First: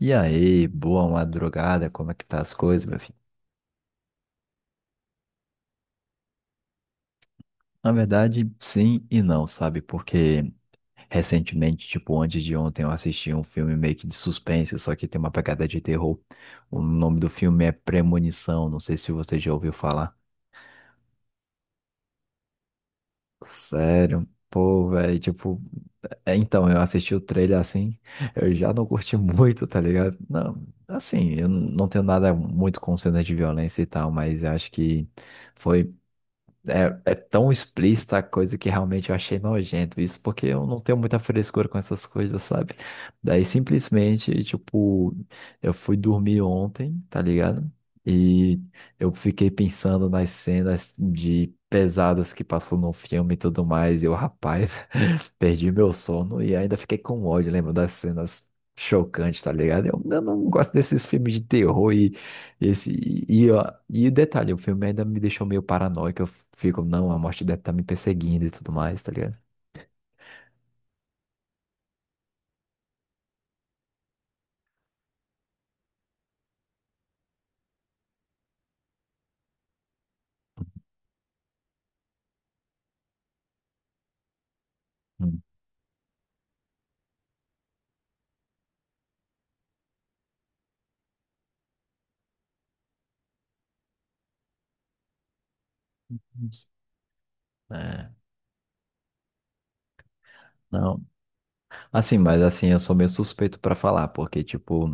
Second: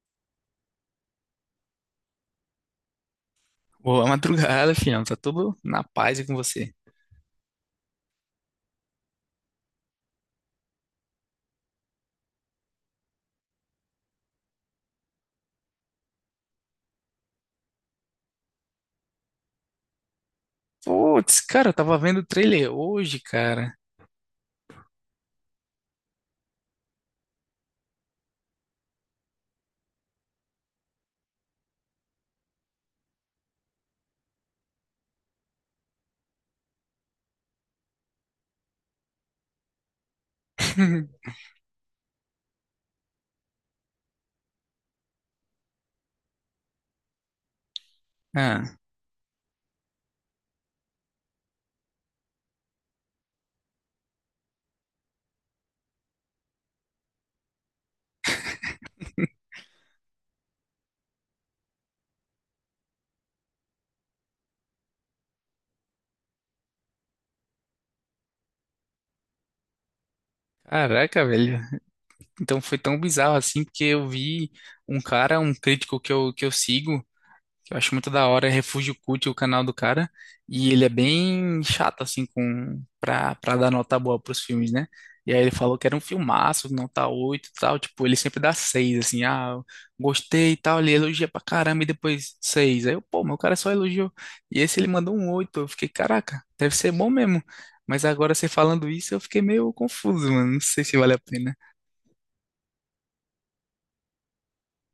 E aí, boa madrugada, como é que tá as coisas, meu filho? Boa madrugada, fião. Tá tudo na paz e com você. Na verdade, sim e não, sabe? Porque recentemente, tipo, antes de ontem, eu assisti um filme meio que de suspense, só que tem uma pegada de terror. O nome do filme é Premonição, não sei se você já ouviu falar. Putz, cara, eu tava vendo o trailer hoje, cara. Sério? Pô, velho, tipo, é, então, eu assisti o trailer assim, eu já não curti muito, tá ligado? Não, assim, eu não tenho nada muito com cenas de violência e tal, mas eu acho que foi. É, é tão explícita a coisa que realmente eu achei nojento isso, porque eu não tenho muita frescura com essas coisas, sabe? Daí simplesmente, tipo, eu fui dormir ontem, tá ligado? E Ah, eu fiquei pensando nas cenas de pesadas que passou no filme e tudo mais, e eu, rapaz, perdi meu sono e ainda fiquei com ódio, lembro das cenas chocantes, tá ligado? Eu não gosto desses filmes de terror e esse, e, ó, e detalhe, o filme ainda me deixou meio paranoico. Eu fico, não, a morte deve estar me perseguindo e tudo mais, tá ligado? caraca, velho. Então foi tão bizarro assim, porque eu vi um cara, um crítico que eu sigo, que eu acho muito da hora, é Refúgio Cult, o canal do cara, e ele é bem chato, assim, com, pra dar nota boa pros filmes, né? E aí Hum. ele falou que era um filmaço, nota 8 e tal, tipo, ele sempre dá 6 assim, eu gostei e tal, ele elogia pra caramba e depois 6. Aí eu, pô, meu cara só elogiou. E esse ele mandou um 8. Eu fiquei, caraca, deve ser bom mesmo. Mas É, agora você falando isso, eu fiquei meio confuso, mano, não sei se não. vale a pena. Assim, mas assim, eu sou meio suspeito pra falar, porque, tipo,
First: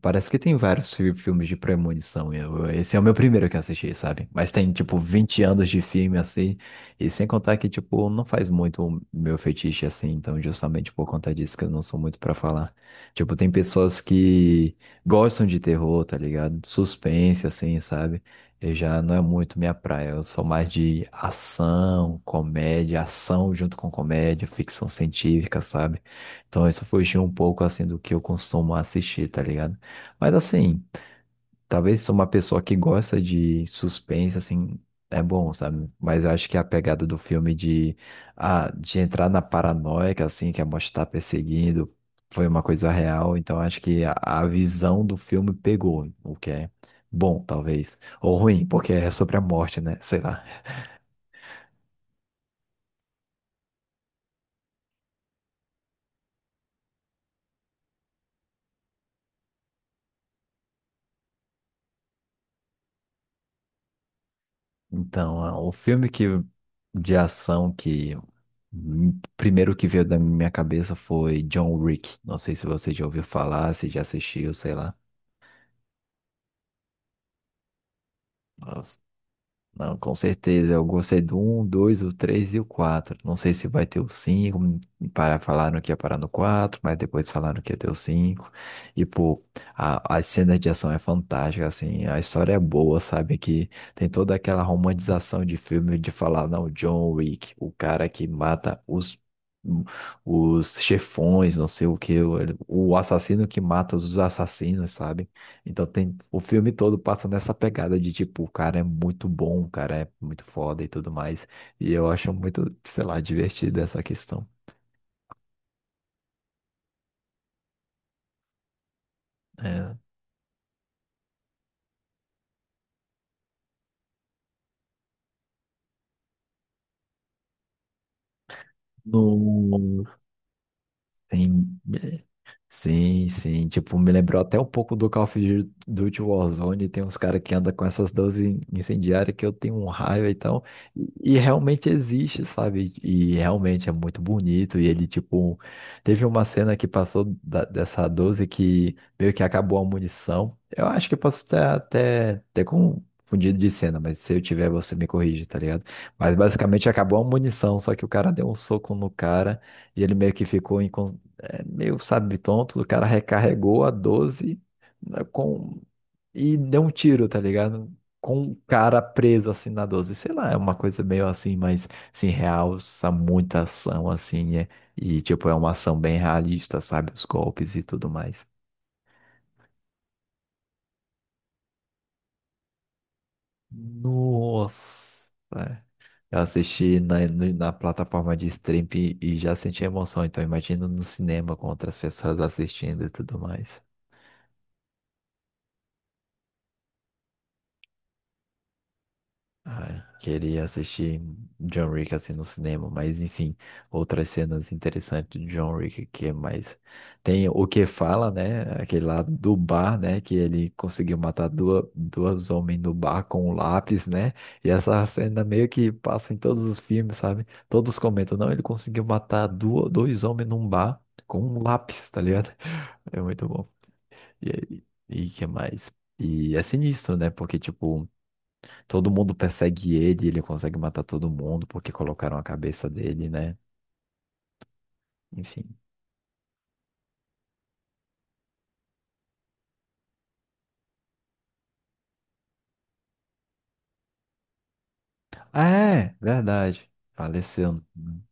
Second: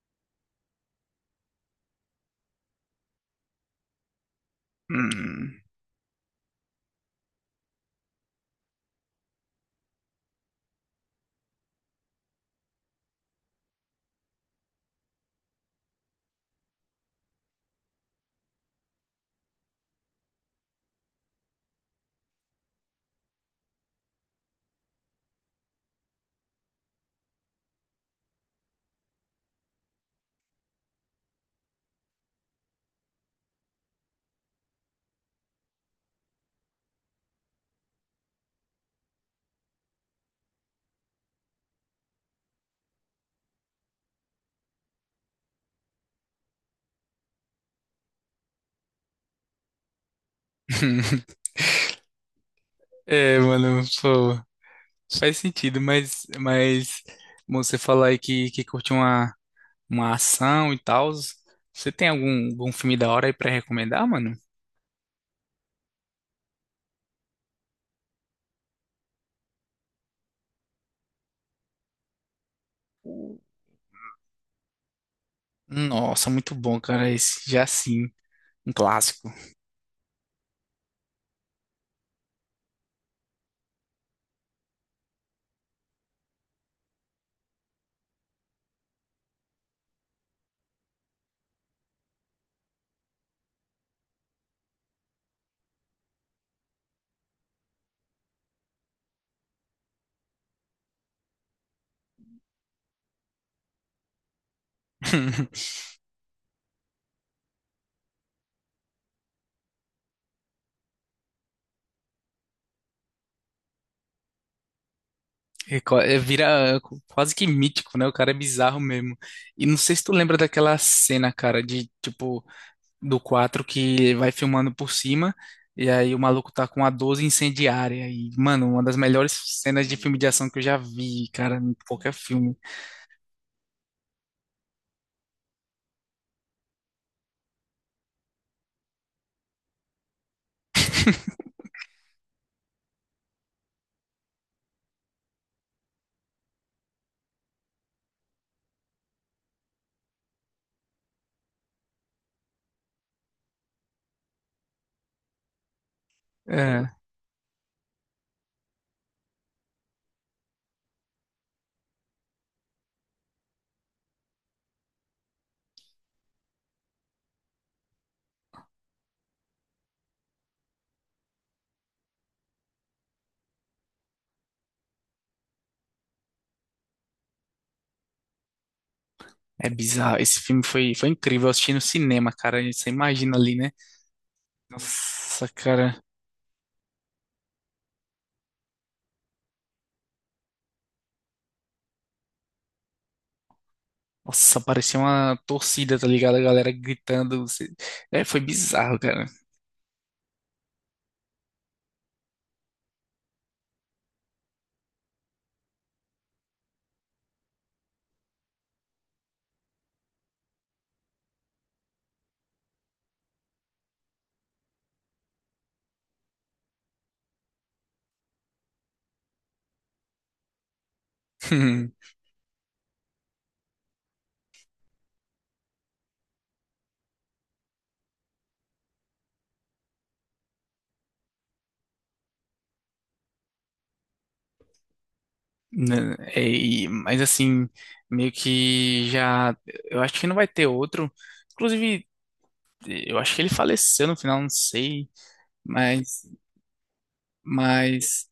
parece que tem vários filmes de premonição. E Eu, esse é o meu primeiro que assisti, sabe? Mas tem, tipo, 20 Hum. anos de filme, assim, e sem contar que, tipo, não faz muito o meu fetiche, assim, então, justamente por conta disso que eu não sou muito pra falar. Tipo, tem pessoas que gostam de terror, tá ligado? Suspense, assim, sabe? Eu já não é muito minha praia, eu sou mais de ação, comédia, ação junto com comédia, ficção científica, sabe? Então isso fugiu um pouco assim do que eu costumo assistir, tá ligado? Mas assim, talvez sou uma pessoa que gosta de suspense, assim, é bom, sabe? Mas eu acho que a pegada do filme de, ah, de entrar na paranoia, que, assim, que a morte tá perseguindo, foi uma coisa real, então acho que a visão do filme pegou, o que é bom, talvez. Ou ruim, porque é sobre a morte, né? Sei lá. É, mano, pô. Faz sentido, mas você falar aí que, que curte uma, ação e tal. Você tem algum filme da hora aí pra recomendar, mano? Então, ah, o filme que, de ação que primeiro que veio da minha cabeça foi John Wick. Não sei se você já ouviu falar, se já assistiu, sei lá. Nossa, muito bom, cara. Esse já sim, um clássico. Não, com certeza. Eu gostei do um, 2, o 3 e o 4. Não sei se vai ter o 5 hum. Para, falaram que ia parar no 4, mas depois falaram que ia ter o 5. E, pô, a cena de ação é fantástica, assim. A história é boa, sabe? Que tem toda aquela romantização de filme de falar, não, John Wick, o cara que mata os. Os chefões, não sei o que, o assassino que mata os assassinos, sabe? Então tem o filme todo passa nessa pegada de tipo, o cara é muito bom, o cara é muito foda e tudo mais. E eu acho muito, sei lá, divertida essa questão. Vira quase que mítico, né? O cara é bizarro mesmo. E não É, sei se tu lembra daquela cena, cara, de tipo, do 4 que vai filmando por cima. E aí o maluco tá com a 12 incendiária. E, mano, uma das melhores cenas de no, filme de ação que eu já vi, cara, tem- em qualquer filme. Sim, sim. Tipo, me lembrou até um pouco do Call of Duty Warzone. Tem uns caras que andam com essas 12 incendiárias que eu tenho um raio e tal. E realmente existe, sabe? E realmente é muito bonito. E ele, tipo, teve uma cena que passou dessa 12 que meio que acabou a munição. Eu acho que eu posso ter até ter confundido de cena, mas se eu tiver, você me corrige, tá ligado? Mas basicamente É, acabou a munição, só que o cara deu um soco no cara e ele meio que ficou é meio, sabe, tonto. O cara recarregou a doze, né, com... e deu um tiro, tá ligado? Com o cara preso assim na doze. Sei lá, é uma coisa meio assim, mas assim, realça muita ação, assim, é... e tipo, é uma ação bem realista, sabe? Os golpes e tudo mais. é bizarro. Esse filme foi incrível. Eu assisti no cinema, cara. Você imagina ali, né? Nossa! Nossa, cara. Eu assisti na, na plataforma de stream e já senti emoção, então imagina no cinema com outras pessoas assistindo e tudo mais. Nossa, parecia uma torcida, tá ligado? A galera gritando. É, foi bizarro, cara. Ai, queria assistir John Wick assim no cinema, mas enfim, outras cenas interessantes de John Wick que é mais tem o que fala, né? Aquele lá do bar, né? Que ele conseguiu matar duas homens no bar com um lápis, né? E essa cena meio que passa em todos os filmes, sabe? Todos comentam, não, ele conseguiu matar dois homens num bar com um lápis, tá ligado? É muito bom. E, e que mais? E é sinistro, né? Porque, tipo, todo mundo persegue ele, ele consegue matar todo mundo porque colocaram a cabeça dele, né? Enfim. Né, é, mas assim, meio que já. Eu acho que não vai ter outro. Inclusive, eu acho que ele faleceu no final, não sei, Ah, é, mas, verdade. Faleceu. mas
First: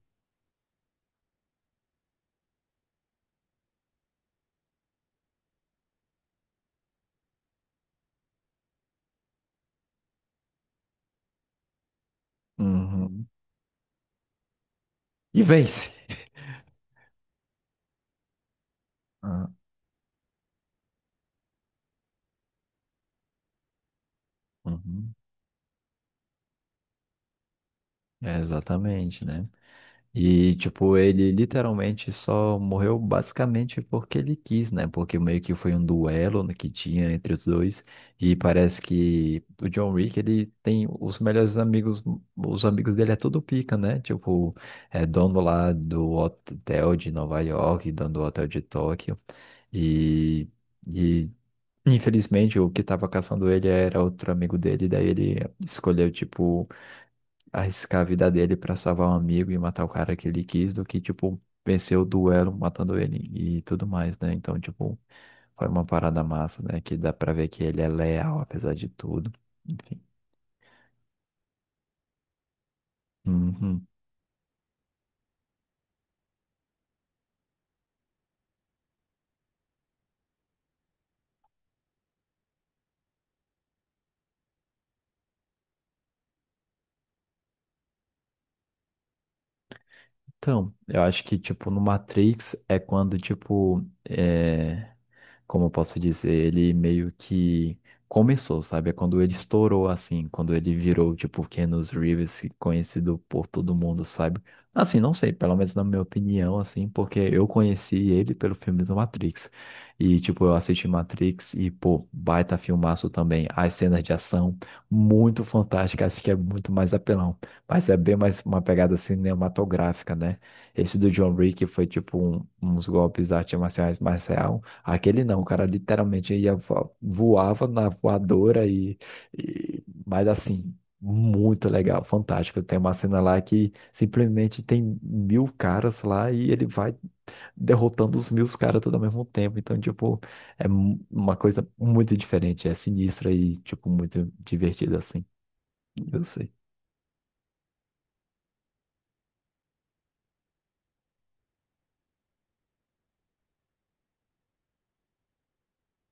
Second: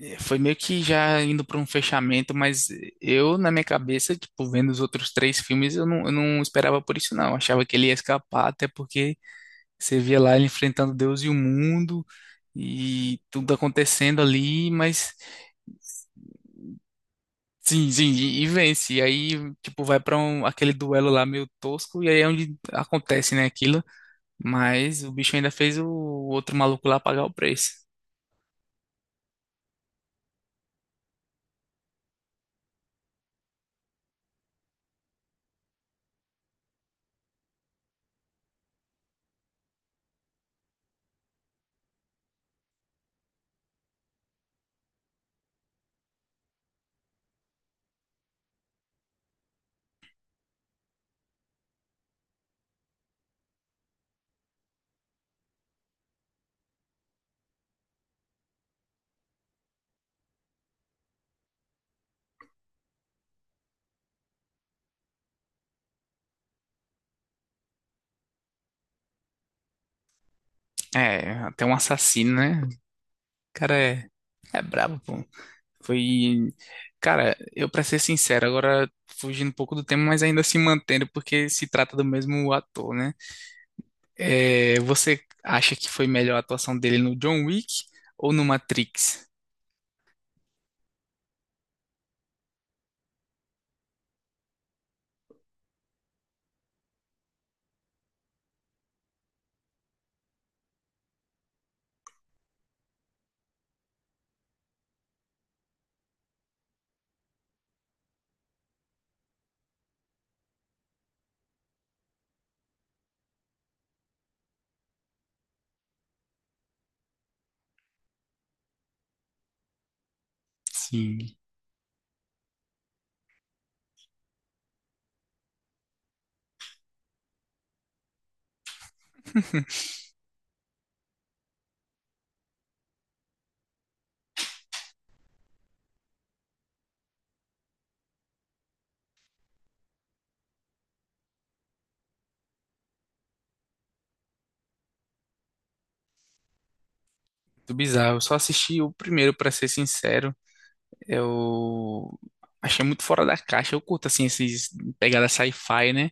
eh, foi meio que já indo para um fechamento, mas eu, na minha cabeça, tipo, vendo os outros três filmes, eu não esperava por isso, não. Eu achava que ele ia escapar, até porque você via lá ele enfrentando Deus e o mundo e Uhum. tudo acontecendo ali, mas E vence. sim, sim, e vence. E Ah, aí, tipo, vai para um, aquele duelo lá meio tosco, e aí é onde acontece, né, aquilo. Mas o uhum. bicho ainda fez o outro maluco lá pagar o preço. É, exatamente, né? E, tipo, ele literalmente só morreu basicamente porque ele quis, né? Porque meio que foi um duelo no que tinha entre os dois. E parece que o John Wick, ele tem os melhores amigos, os amigos dele é tudo pica, né? Tipo, é dono lá do hotel de Nova York, dono do hotel de Tóquio. E, e infelizmente, o que tava caçando ele era outro amigo dele, daí ele escolheu, tipo, arriscar a vida dele pra salvar um amigo e matar o cara que ele quis do que, tipo, vencer o duelo matando ele e tudo mais, né? Então, tipo, foi uma parada massa, né? Que dá pra ver que ele é leal, apesar de tudo. Enfim. É, até um assassino, né? O cara Uhum. é brabo, pô. Foi. Cara, eu pra ser sincero, agora fugindo um pouco do tema, mas ainda se mantendo, porque se trata do mesmo ator, né? É, você acha que foi melhor a atuação dele no John Wick ou no Matrix? Então, eu acho que, tipo, no Matrix é quando, tipo, é... como eu posso dizer, ele meio que começou, sabe? É quando ele estourou, assim, quando ele virou, tipo, Keanu Reeves, conhecido por todo mundo, sabe? Assim, não sei, pelo menos na minha opinião, assim, porque eu conheci ele pelo filme do Matrix. E, tipo, eu assisti Matrix e, pô, baita filmaço também. As cenas de ação, muito fantásticas, acho que é muito mais apelão. Mas é bem mais uma pegada cinematográfica, né? Esse do John Sim. Wick foi tipo uns golpes de artes marciais mais real. Aquele não, o cara literalmente ia voava na voadora e- mas assim, muito legal, fantástico. Tem uma cena lá que simplesmente tem mil caras lá e ele vai derrotando os mil caras tudo ao mesmo tempo. Então, tipo, é uma coisa muito diferente, é sinistra e tipo muito divertida assim. Eu sei. Muito bizarro. Eu só assisti o primeiro, pra ser sincero. Eu achei muito fora da caixa. Eu curto, assim, esses pegada sci-fi, né?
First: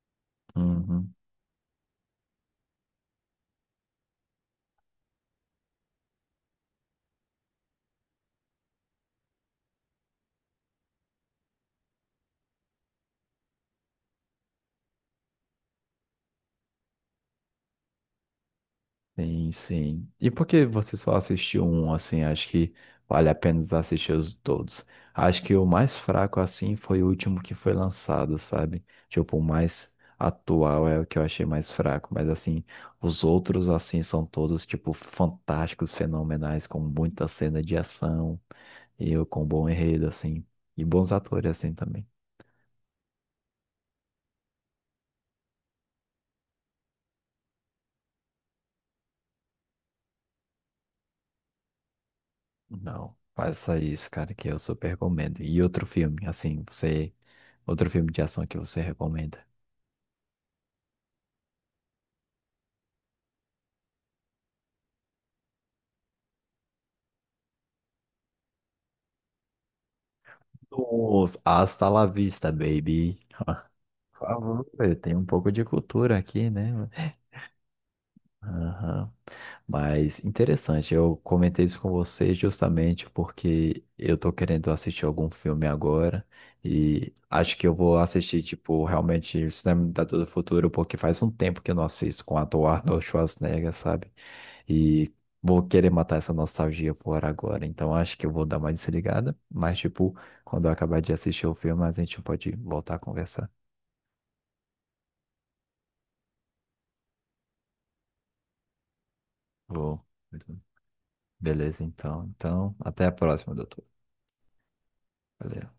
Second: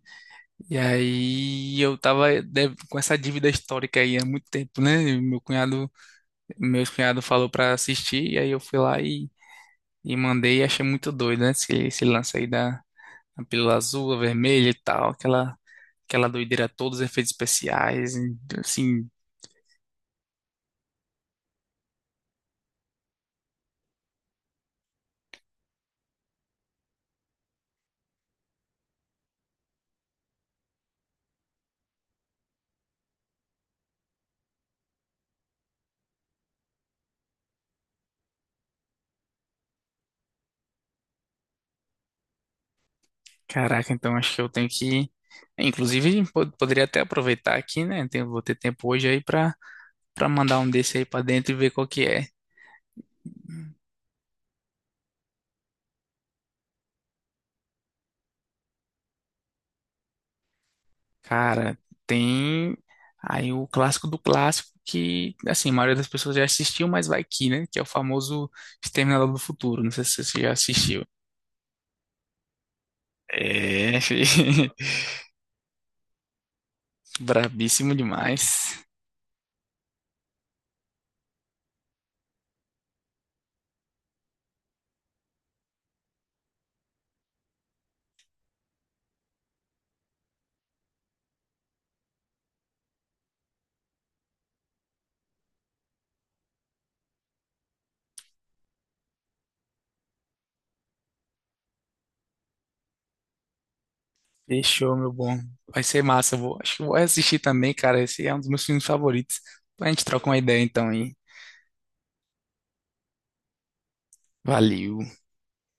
E Uhum. aí eu tava com essa dívida histórica aí há muito tempo, né? E meu cunhado, meus cunhado falou pra assistir, e aí eu fui lá e mandei e achei muito doido, né? Esse lance aí da pílula azul, a vermelha e tal, aquela doideira, todos os efeitos especiais, e, assim, Sim, sim. E por que você só assistiu um, assim? Acho que vale a pena assistir os todos. Acho que o mais fraco, assim, foi o último que foi lançado, sabe? Tipo, o mais atual é o que eu achei mais fraco. Mas, assim, os outros, assim, são todos, tipo, fantásticos, fenomenais, com muita cena de ação e com bom enredo, assim. E bons atores, assim, também. caraca, então acho que eu tenho que. Inclusive, poderia até aproveitar aqui, né? Vou ter tempo hoje aí pra, pra mandar um desse aí pra dentro e ver qual que é. Não, faça isso, cara, que eu super recomendo. E outro filme, assim, você... Outro filme de ação que você recomenda? Cara, tem aí o clássico do clássico que, assim, a maioria das pessoas já assistiu, mas vai que, né? Que é o famoso Exterminador do Futuro. Não sei se você já assistiu. Nossa, hasta la vista, baby. É, Por favor, fi. eu tenho um pouco de cultura aqui, né? Brabíssimo demais. Aham. Mas interessante, eu comentei isso com você justamente porque eu tô querendo assistir algum filme agora e acho que eu vou assistir, tipo, realmente Cinema da do Futuro, porque faz um tempo que eu não assisto com o ator Arnold Schwarzenegger, sabe? E vou querer matar essa nostalgia por agora. Então acho que eu vou dar uma desligada. Mas, tipo, quando eu acabar de assistir o filme, a gente pode voltar a conversar. Fechou, meu bom. Vai ser massa. Acho que eu vou assistir também, cara. Esse é um dos meus filmes favoritos. A Vou. gente troca uma ideia então, hein? Beleza, então. Então, até a próxima, doutor. Valeu. Valeu.